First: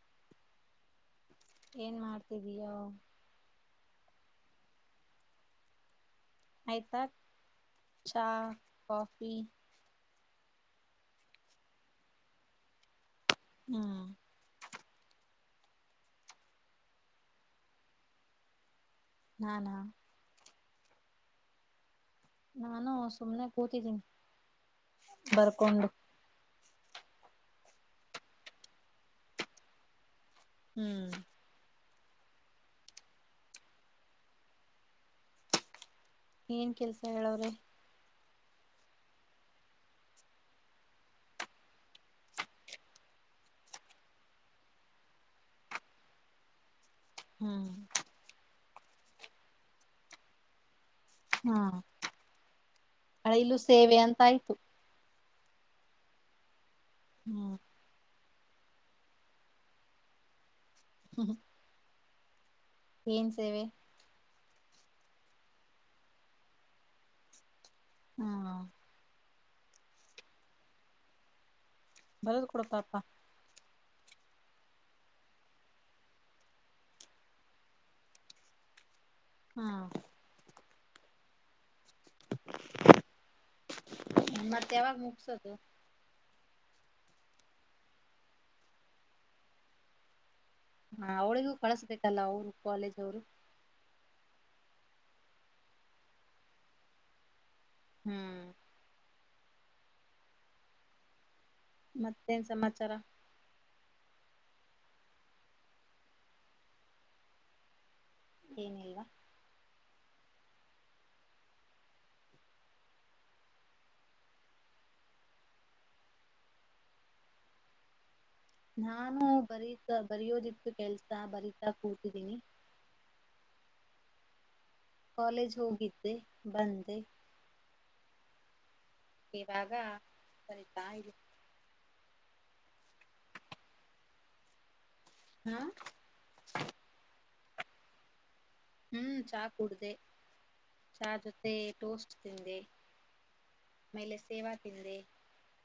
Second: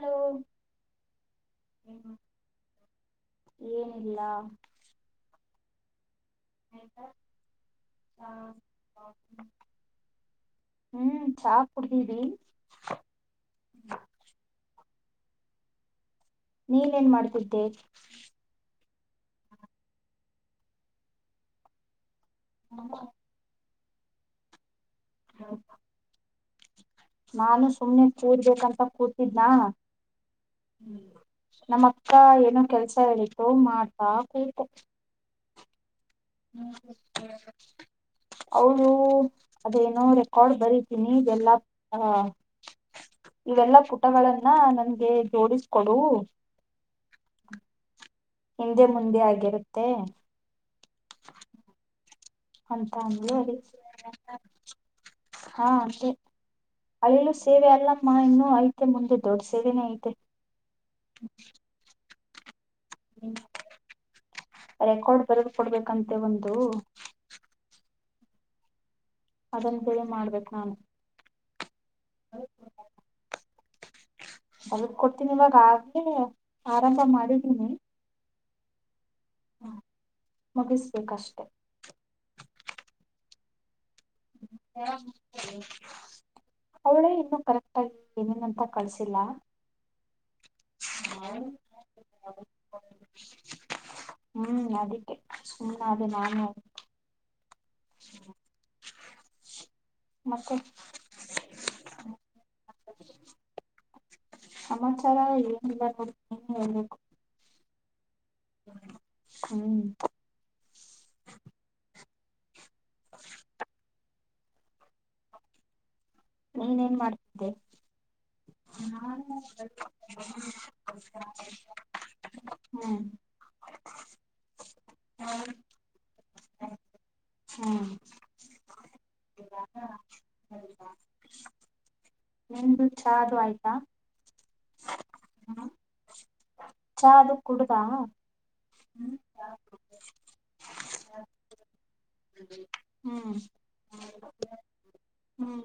ಹಲ ಏನ್ ಮಾಡ್ತಿದಯೋ ಇಲ್ಲ ಆಯ್ತಾ ಚಹ ಕಾಫಿ ಹ್ಮ್ ಚಾ ಕುಡ್ದೀಿ [inaudible] ಹ್ಮ್ ನೀನ ಏನ್ ಮಾಡ್ತಿದ್ದೆ ನಾನಾ ನಾನು ಸುಮ್ನೆ [inaudible] ಕೂತಿದೀನಿ ಬರ್ಕೊಂಡು ನಾನು ಸುಮ್ನೆ ಕೂರ್ಬೇಕಂತ ಕೂತಿದ್ನಾ [unintelligible] ಹ್ಮ್ ನಮ್ಮ ಅಕ್ಕ ಏನೋ ಕೆಲ್ಸ ಹೇಳತು ಮಾಡ್ತಾ ಕೂತು ಏನ್ ಕೆಲ್ಸ ಹೇಳವ್ರಿ ಅವಳು ಅದೇನೋ ರೆಕಾರ್ಡ್ ಬರತೀನಿ ಇವೆಲ್ಲಾ ಅಹ ಇವೆಲ್ಲಾ ಪುಟಗಳನ್ನ ನನ್ಗೆ ಜೋಡಿಸ್ಕೊಡು ಹ್ಮ್ ಹಿಂದೆ ಮುಂದೆ ಆಗಿರುತ್ತೆ ಹಾ [unintelligible] ಅಂತ ಅಂದ ಅಳಿಲು ಸೇವೆ ಅಂತ ಆಯ್ತು ಹಾ ಅಲ್ಲಿಲ್ಲೂ ಹ್ಮ್ ಸೇವೆ ಅಲ್ಲಮ್ಮ ಇನ್ನೂ ಹ ಐತಿ ಮುಂದೆ ದೊಡ್ ಸೇನೇ ಐತೆ ಹ್ಮ [inaudible] ಏನ್ ಸೇವೆ ರೆಕಾರ್ಡ್ ಬರೆದು ಕೊಡ್ಬೇಕಂತೆ ಒಂದು ಹ್ಮ ಅದನ್ ಕೂಡ ಮಾಡ್ಬೇಕು ನಾನು ಬರದು ಕೊಡಪ್ಪ ಅಪ್ಪಾ ಅಲ್ ಕೊಡ್ತೀನಿ ಇವಾಗ ಆಗ್ಲೇ ಆರಂಭ ಮಾಡಿದೀನಿ ಹಾ ಮುಗಿಸ್ಬೇಕಷ್ಟೆ ಮಮ್ಮಿತ್ಯಾವಾಗ್ ಮುಕ್ಸದು ಅವಳೆ ಇನ್ನುೂ ಕರೆಕ್ಟ ಆಾಗಿ ಏನೇನಂತ ಕಳ್ಸಿಲ್ಲ ಹಾ ಅವಳಿಗೂ ಕಳಸ್ಬೇಕಲ್ಲ ಅವರು ಕಾಲೇಜ್ ಅವ್ರು ಹ್ಮ್ ಅದಕ್ಕೆೆ ಸುಮ್ಮ ಅದ ನಾನು ಅ ಹ್ಮ್ ಮತ್ತೆ ಮತ್ತೇನ್ ಸಮಾಚಾರ ಸಮಾಚಾರ ಏನಿಲ್ಲ ನೋಡ್ ಹೇಳ್ಬೇಕು ಏನಿಲ್ವಾ ಹ್ಮ್ [unintelligible] ನೀನ ಏನ್ ನ್ ಮಾಡ್ತಿದ್ದೆ ನಾನು ಹ್ಮ್ ಬರೀತ ಬರಯೋದಿತ್ತು ಕೆಲ್ಸ ಬರೀತಾ ಕೂತಿದೀನಿ ಕಾಲೇಜ ಹೋಗತ್ತೆ ಬಂದ ಹ್ಮ ಇವಾಗ ಸರಿತಾ ಇಲ್ಲಿ ನಿಮ್ದು ಚಾ ಅದು ಆಯ್ತಾ ಹ್ಮ ಕುಡದಾ ಹ್ಮ್ ಚಹ ಕೂಡ್ದ ಚಹ ಜೊತೆ ಟೋಸ್ಟ್ ತಿಂದೆ ಹ್ಮ್ ಮೇಲೆ ಸೇವಾ ತಿಂದೆ ಹ್ಮ್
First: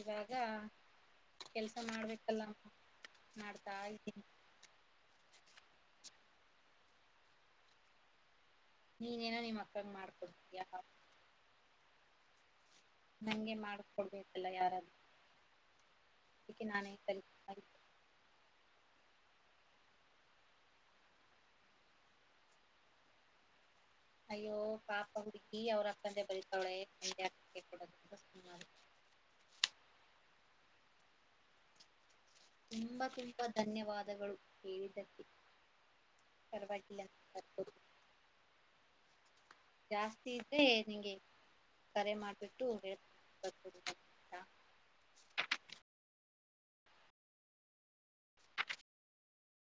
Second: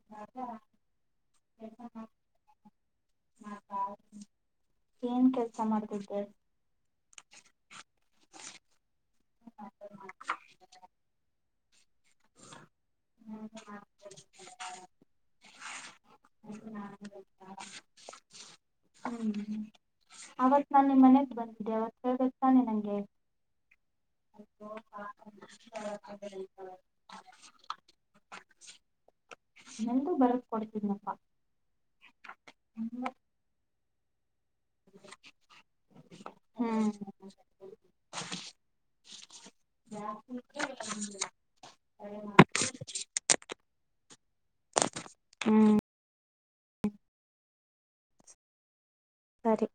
ಇವಾಗ ಕೆಲ್ಸ ಮಾಡ್ಬೇಕಲ್ಲ ಮಾಡ್ತಾ ಇದತೀನಿ ಕೆಸ ಮಾಡ್ತಿದ್ದೆ ನೀನ್ೇನೋ ನಿಮ್ಮ ಅಕ್ಕನ್ ಮಾಡ್ಕೊಡ್ ಯ ಹ್ಮ್ ನಂಗೆ ಮಾಡಕೊಡ್ಬೇಕಲ್ಲ ಯಾರಾದೂ ಇದಕ್ಕೆೆ ನಾನೇ ಕರಿತ ಅರಿತ ಹ್ಮ್ ಅವತ್ ನಾನ್ ನಿಮ್ಮ್ ಮನೆಗ್ ಬಂದಿದ್ದೆ ಅವತ್ತು ಹೇಬೇಕಕ್ಕೆ ತಾನೆ ನಂಗೆ ಅಯ್ಯೋ ಪಾಪ ಹುಡುಕಿ ಅವ್ರ ಅಕ್ಕಂದೆ ಬರತವಳೆೆ ಅಕ್ಕಕ್ಕೆ ಕೊಡ ಸ ಕೊಡ್ತ ತುಂಬಾ ತುಂಬಾ ಧನ್ಯವಾದಗಳು ಹೇಳಿದಕ್ಕೆ ಪರವಾಗಿಲ್ಲರ್ ಜಾಸ್ತಿ ಇದ್ರೆ ನಿಂಗೆ ಕರೆ ಮಾಡ್ಬಿಟ್ಟು ಹ ಬರ್ ಹ್ಮ್ ಸರಿ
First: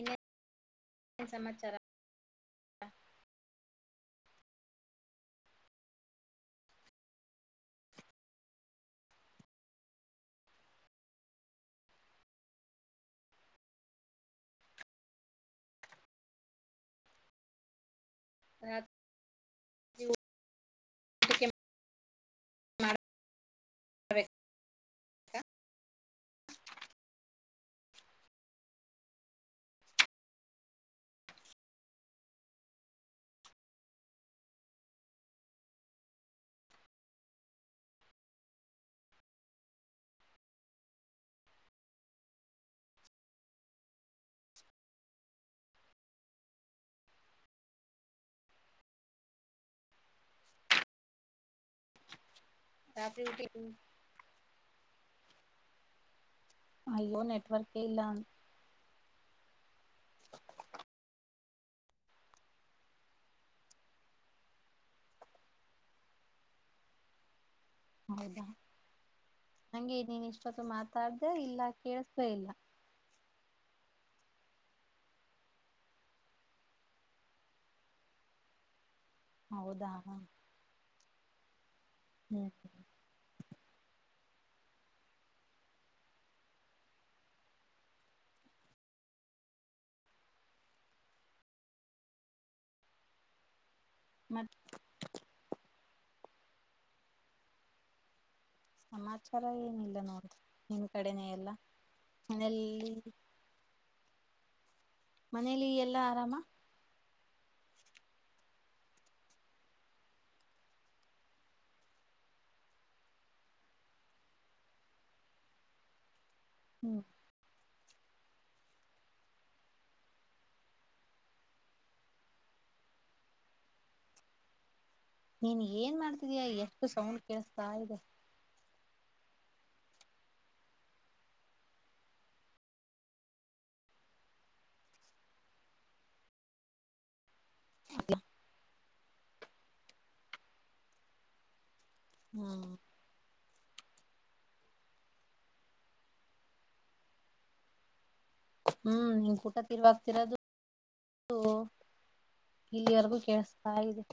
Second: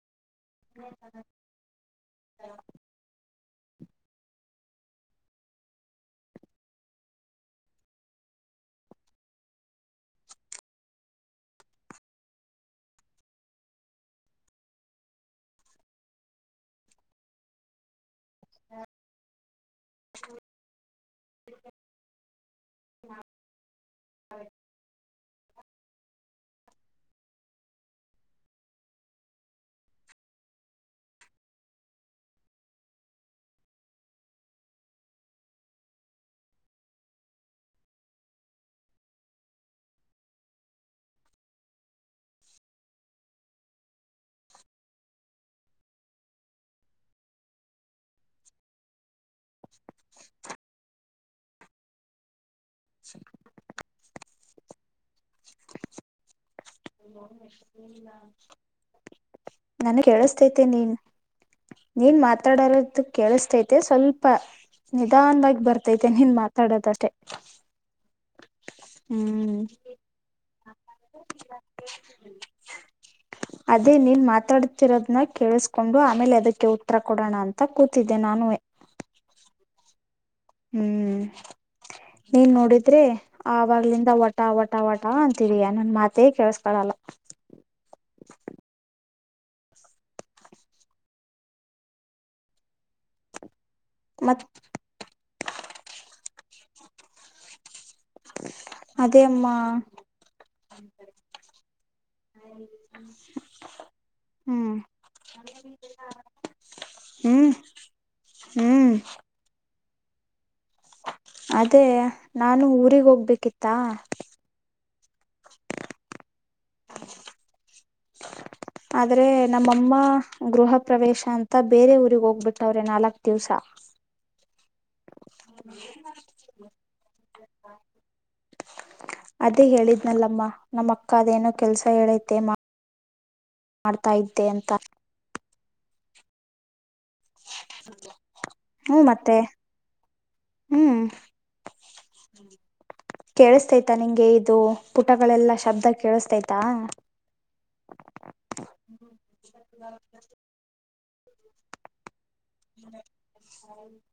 ಇಲ್ಲ ಸಮಾಚಾರ [inaudible] ಹಾ ಹ ರಾತ್ರಿ ಊಟಿ ಅಯ್ಯೋ ನೆಟ್ವರ್ಕೇ ಇಲ್ಲ ನನ್ ಕೇಳಸ್ತೈತೆ ನೀನ್ ನೀನ್ ಮಾತಾಡರದದು ಕೇಳಿಸತೈತೆ ಸ್ವಲ್ಪ ನಿಧಾನವಾಗಿ ಬರ್ತೈತೆ ನೀನ್ ಮಾತಾಡೋದಷ್ಟೆ ಹೌದಾ ಹ್ಮ್ ನಂಗೆ ನೀನ್ ಇಷ್ಟೊತ್ತು ಮಾತಾಡ್ದ ಇಲ್ಲ ಕೇಳಿಸಲೇ ಇಲ್ಲ ಅದೇ ನೀನ್ ಮಾತಾಡ್ತಿರೋದನ್ನ ಕೇಳಿಸ್ಕೊಂಡು ಆಮೇಲೆ ಅದಕ್ಕೆ ಉತ್ತರ ಕೊಡೋಣ ಅಂತ ಕೂತಿದ್ದೆ ನಾನುವೇ ಹೌದಾ ಹ ಹ್ಮ್ ನೀನ್ ನೋಡಿದ್ರಿ ಆವಾಗ್ಲಿಂದ ಒಟ್ಟ ಟ ಒಟ ವಟ ಅಂತಿದಯ ನನ್ ಮಾತೇ ಕೇಳಸ್ಕಳಲ್ಲ ಮತ್ತ ಮತ್ ಅದೇ ಸಮಾಚಾರ ಅಮ್ಮ ಏನಿಲ್ಲ ನೋಡ್ರಿ ನಿನ್ ಕಡೆನೇ ಎಲ್ಲ ಮನೆಯಲ್ಲಿ ಹ್ಮ್ ಮನೇಲಿ ಎಲ್ಲಾ ಆರಾಮ ಹ್ಮ್ ಹ್ಮ್ ಅದೇ ನಾನು ಊರಿಗ್ ಹೋಗ್ಬೇಕಿತ್ತಾ ಹ್ಮ್ ಆದ್ರೆ ನಮ್ಮಮ್ಮ ಗೃಹ ಪ್ರವೇಶ ಅಂತ ಬೇರೆ ಊರಿರಿಗೆ ಹೋಗ್ಬಿಟ್ಟವ್ರೆ ನಾಲ್ಕ್ ದಿವ್ಸ ನೀನ್ ಏನ್ ಮಾಡ್ತಿದಯ ಎಷ್ಟು ಸೌಂಡ್ ಕೇಳಿಸತಾ ಇದೆ ಅದೇ ಹೇಳಿದ್ನಲ್ಲಮ್ಮ ನಮ್ಮ ಅಕ್ಕ ಅದೇನೋ ಕೆಲ್ಸ ಹೇಳೈತೆ ಮಾ ಮಾಡ್ತಾ ಇದ್ದೆ ಅಂತ ಹ್ಮ್ ಮತ್ತೆ ಹ್ಮ್ ಹ್ಮ್ ಕೇಳಿಸ್ತೈತಾ ನಿಂಗೆ ಇದು ಪುಟಗಳೆಲ್ಲಾ ಶಬ್ದ ಕೇಳಸ್ತೈತಾ ಹ್ಮ್ ನಿನ್ ಊಟ ತಿರ್ವಾಗ್ತಿರೋದು ಹ ಇಲ್ಲಿವರೆಗೂ ಕೇೇಳಸ್ತಾ ಇದೆ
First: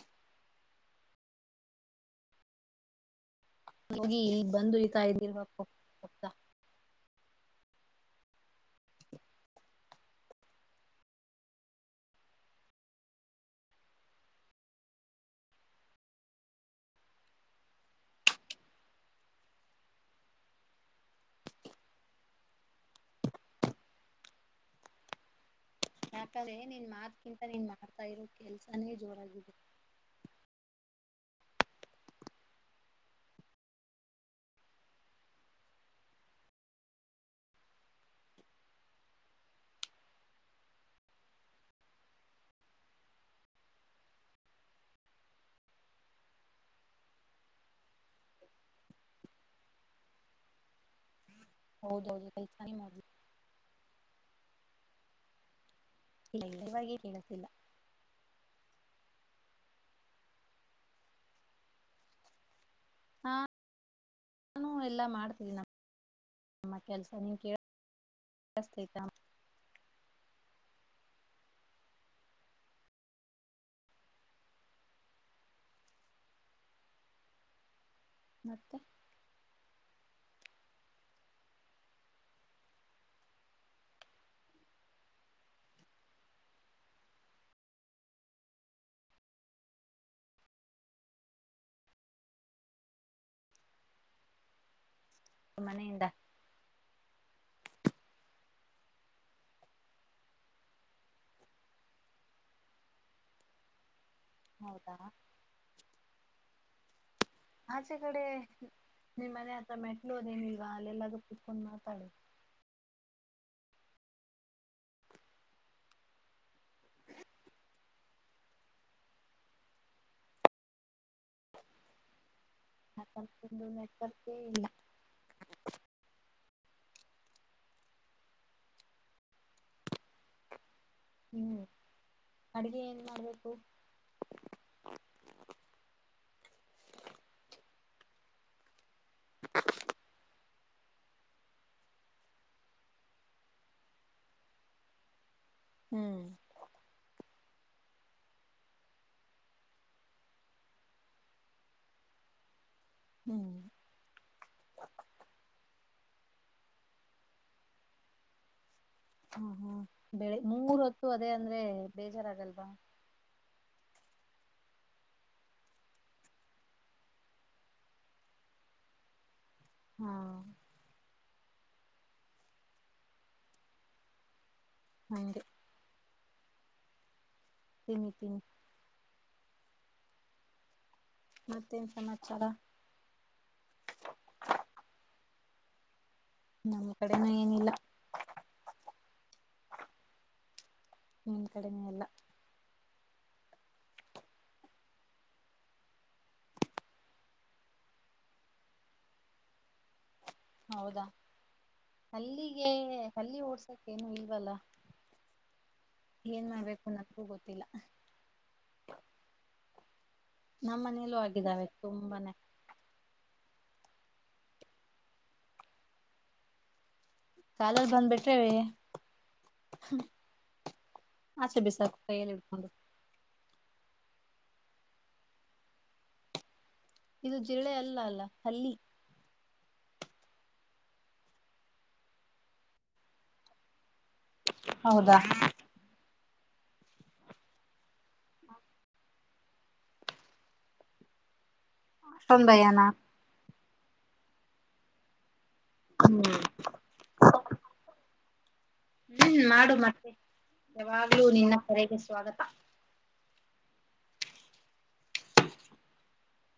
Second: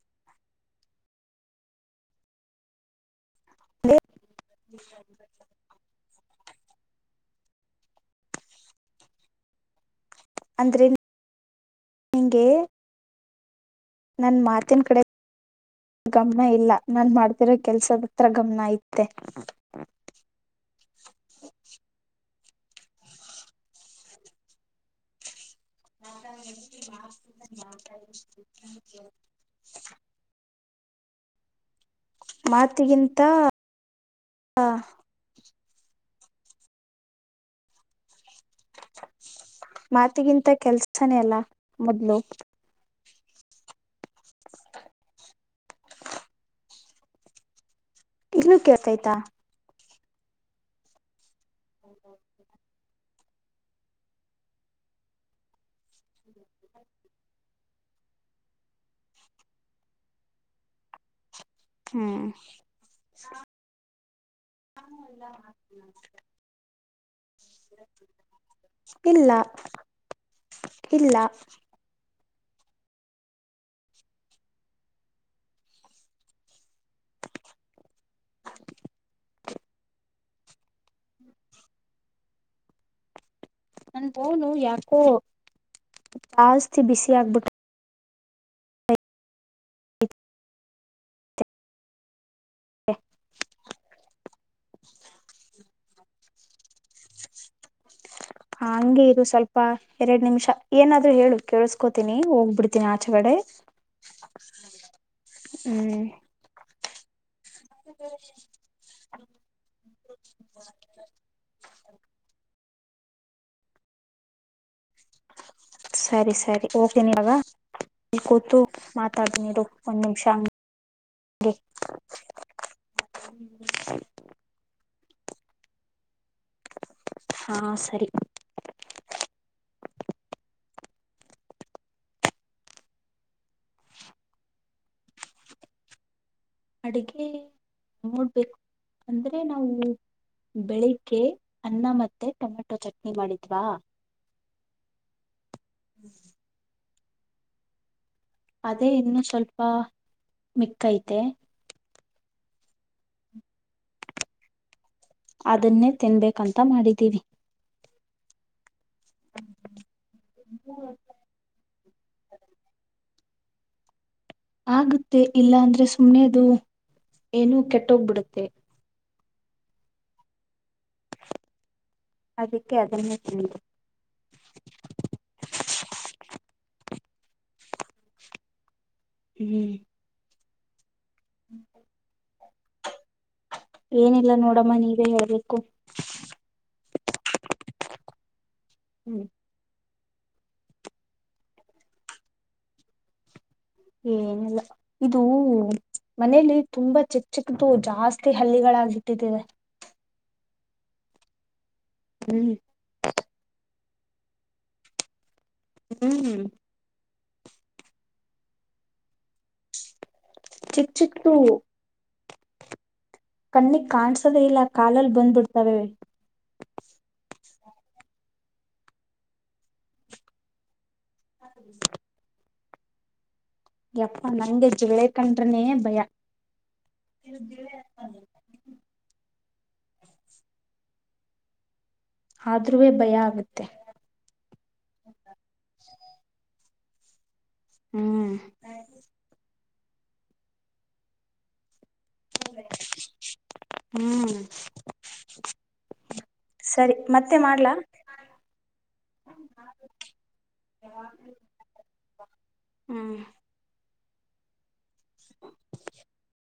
ಹೋಗಿ ಇಲ್ಲಿ ಬಂದು ಇತಾ ಇದ್ದಿಲ್ವಾ ಪತ ಅಂದ್ರೆ ನಿಂಗೆ ನನ್ ಮಾತಿನ ಕಡೆ ಗಮನ ಇಲ್ಲ ನಾನು ಮಾಡ್ತಿರೋ ಕೆಲ್ಸದ ಹತ್ರ ಗಮನ ಇತ್ತೆ ಯಾಕಂದ್ರೆ ನೀನ್ ಮಾಕಿಂತ ನೀನ್ ಮಾಡ್ತಾ ಇರೋ ಕೆಲ್ಸನೇ ಜೋರಾಗಿದೆ ಮಾತಿಗಿಂತ ಮಾತಿಗಿಂತ ಕೆಲ್ಸನೇ ಅಲ್ಲಾ ಮೊದ್ಲು ಇನ್ನುೂ ಕೇಳ್ತಾಯ್ತಾ ಹೌದೌದು ಪೈಸ ನೀ ಮಾಡ ಇಲ್ಲವಾಗಿಯ ಕಣಸಿಲ್ಲ ಹ್ಮ್ ಹ ನಾನು ಎಲ್ಲ ಮಾಡ್ತೀಿ ನಮ್ಮ ಕೆ ಇಲ್ಲ ಇಲ್ಲ ಮತ್ತೆ ನನ್ ಹೋನು ಯಾಕೋ ಜಾಸ್ತಿ ಬಿಸಿ ಆಗ್ಬಿಟ್ಟು ಹ ಅನಿಂದ ಹ ಹಂಗಗೆ ಇ್ ಸ್ವಲ್ಪ ಎರಡ್ ನಿಮಿಷ ಏನಾದ್ರು ಹೇಳು ಕೇಳಸ್ಕೋತೀನಿ ಹೋಗ್ಬಿಡ್ತೀನಿ ಆಚೆಗಡೆ ಹೌದಾ ಹ್ಮ್ ಆಚೆ ಕಡೆ ನಿಮ್ಮ ಮನೆ ಹತ್ರ ಮೆಟ್ಲೋರ್ ಏನಿಲ್ವಾ ಅಲ್ಲೆಲ್ಲಾಗ ಕುತ್ಕೊಂಡ್ ಮಾತಾಡ ಸರಿ ಸರಿ ಓಕೆ ನೀವಾಗ ಕೂತು ಮಾತಾಡ ನೀ ಒಂದ್ ನಿಮಿಷ ನಕರ್ತರ್ತ ಇಲ್ಲ ಹಾ ಸರಿ ಹ್ಮ್ ಅಡಗೆ ಏನ್ ಮಾಡ್ಬೇಕು ಅಡುಗೆ ನೋಡ್ಬೇಕು ಅಂದ್ರೆ ನಾವು ಬೆಳಿಗ್ಗೆ ಅನ್ನ ಮತ್ತು ಟೊಮೆಟೊ ಚಟ್ನಿ ಮಾಡಿದ್ವಾ ಹ್ಮ್ ಅದೇ ಇನ್ನು ಸ್ವಲ್ಪ ಮಿಕ್ಕೈತೆ ಹ್ಮ್ ಅದನ್ನೇ ತಿನ್ಬೇಕಂತ ಮಾಡಿದ್ದೀವಿ ಹಾ ಹ್ಮ ಬೆಳೆ ಮೂರ ಹೊತ್ತು ಅದೇ ಅಂದ್ರೆ ಬೇಜಾರಾಗಲ್ವಾ ಆಗುತ್ತೆ ಇಲ್ಲ ಅಂದ್ರೆ ಸುಮ್ನೆದು ಏನೂ ಕೆಟ್ಟೋಗ್ಬಿಡುತ್ತೆ ಹ್ಮ ಅದಕ್ಕೆ ಅದನ್ನೇ ತಿ ಹಗೆ ತಿನಿ ತಿನಿ ಹ್ಮ್ ಮತ್ತೇನ್ ಸಮಾಚಾರ ಏನಿಲ್ಲ ನೋಡಮ್ಮ ನೀವೇ ಹೇಳ್ಬೇಕು ಹಕ್ಕು ನಮ್ಮ ಕಡೆನ ಏನಿಲ್ಲ ಹ್ಮ್ ಹ್ಮನ್ ಕಡಿಮಲ್ಲ ಏನಲ್ಲ ಇದು ಮನಲಿ ತುಂಬಾ ಚಿಕ್ಕ ಚಿಕ್ಕದುು ಜಾಸ್ತಿ ಹಳ್ಳಿಗಳಾಗಿ ಇಟ್ಟಿದ್ದೆ ಹೌದಾ ಹ್ಮ್ ಅಲ್ಲಿಗೆ ಹಲ್ಲಿ ಓಡ್ಸ ಕನು ಹಲ್ ಬಲ್ಲ ಹ್ಮ್ ಏನ್ ಮಾಡ್ಬೇಕು ನ ಗೊತ್ತಿಲ್ಲ ನಮ್ಮ ಚಿಕ್ ಮನೇಲ್ಲೂ ಚಿಕ್ದು ಆಗಿದ್ದಾವೆ ತುಂಬಾನೇ ಕಣ್ಣಿ ಕಾಣ್ಸದೆೇ ಇಲ್ಲ ಕಾಲಲ್ಲಿ ಬಂದ್ಬಿಡ್ತವೆೆ ಕಾಲರ್ ಬಂದ್ ಬಿಟ್ರೆವೆ ಹ ಸ ಬಿಿಸ ಕ ಹ ಯಪ್ಪಾ ನಂಗೆ ಜ್ುಳೆ ಕಂಡ್ರನೇ ಭಯ ಇದು ಜಿಲ್ಲೆ ಅಲ್ಲ ಅಲ್ಲ ಅಲ್ಲಿ ಆದ್ರೂೆ ಭಯ ಆಗುತ್ತೆ ಹೌದಾ ಹ್ಮ್ ಅಷ್ಟನ್ ಭಯಾನ ಹ್ಮ್ ಹ್ಮ್ ಸರಿ ಮತ್ತೆ ಮಾಡ್ಲಾ ಹ್ಮ್ ಮಾಡು ಮತ್ತೆ ಯಾವಾಗ್ಲೂ ನಿನ್ನ ಕರೆಗೆ ಸ್ವಾಗತ ಹ್ಮ್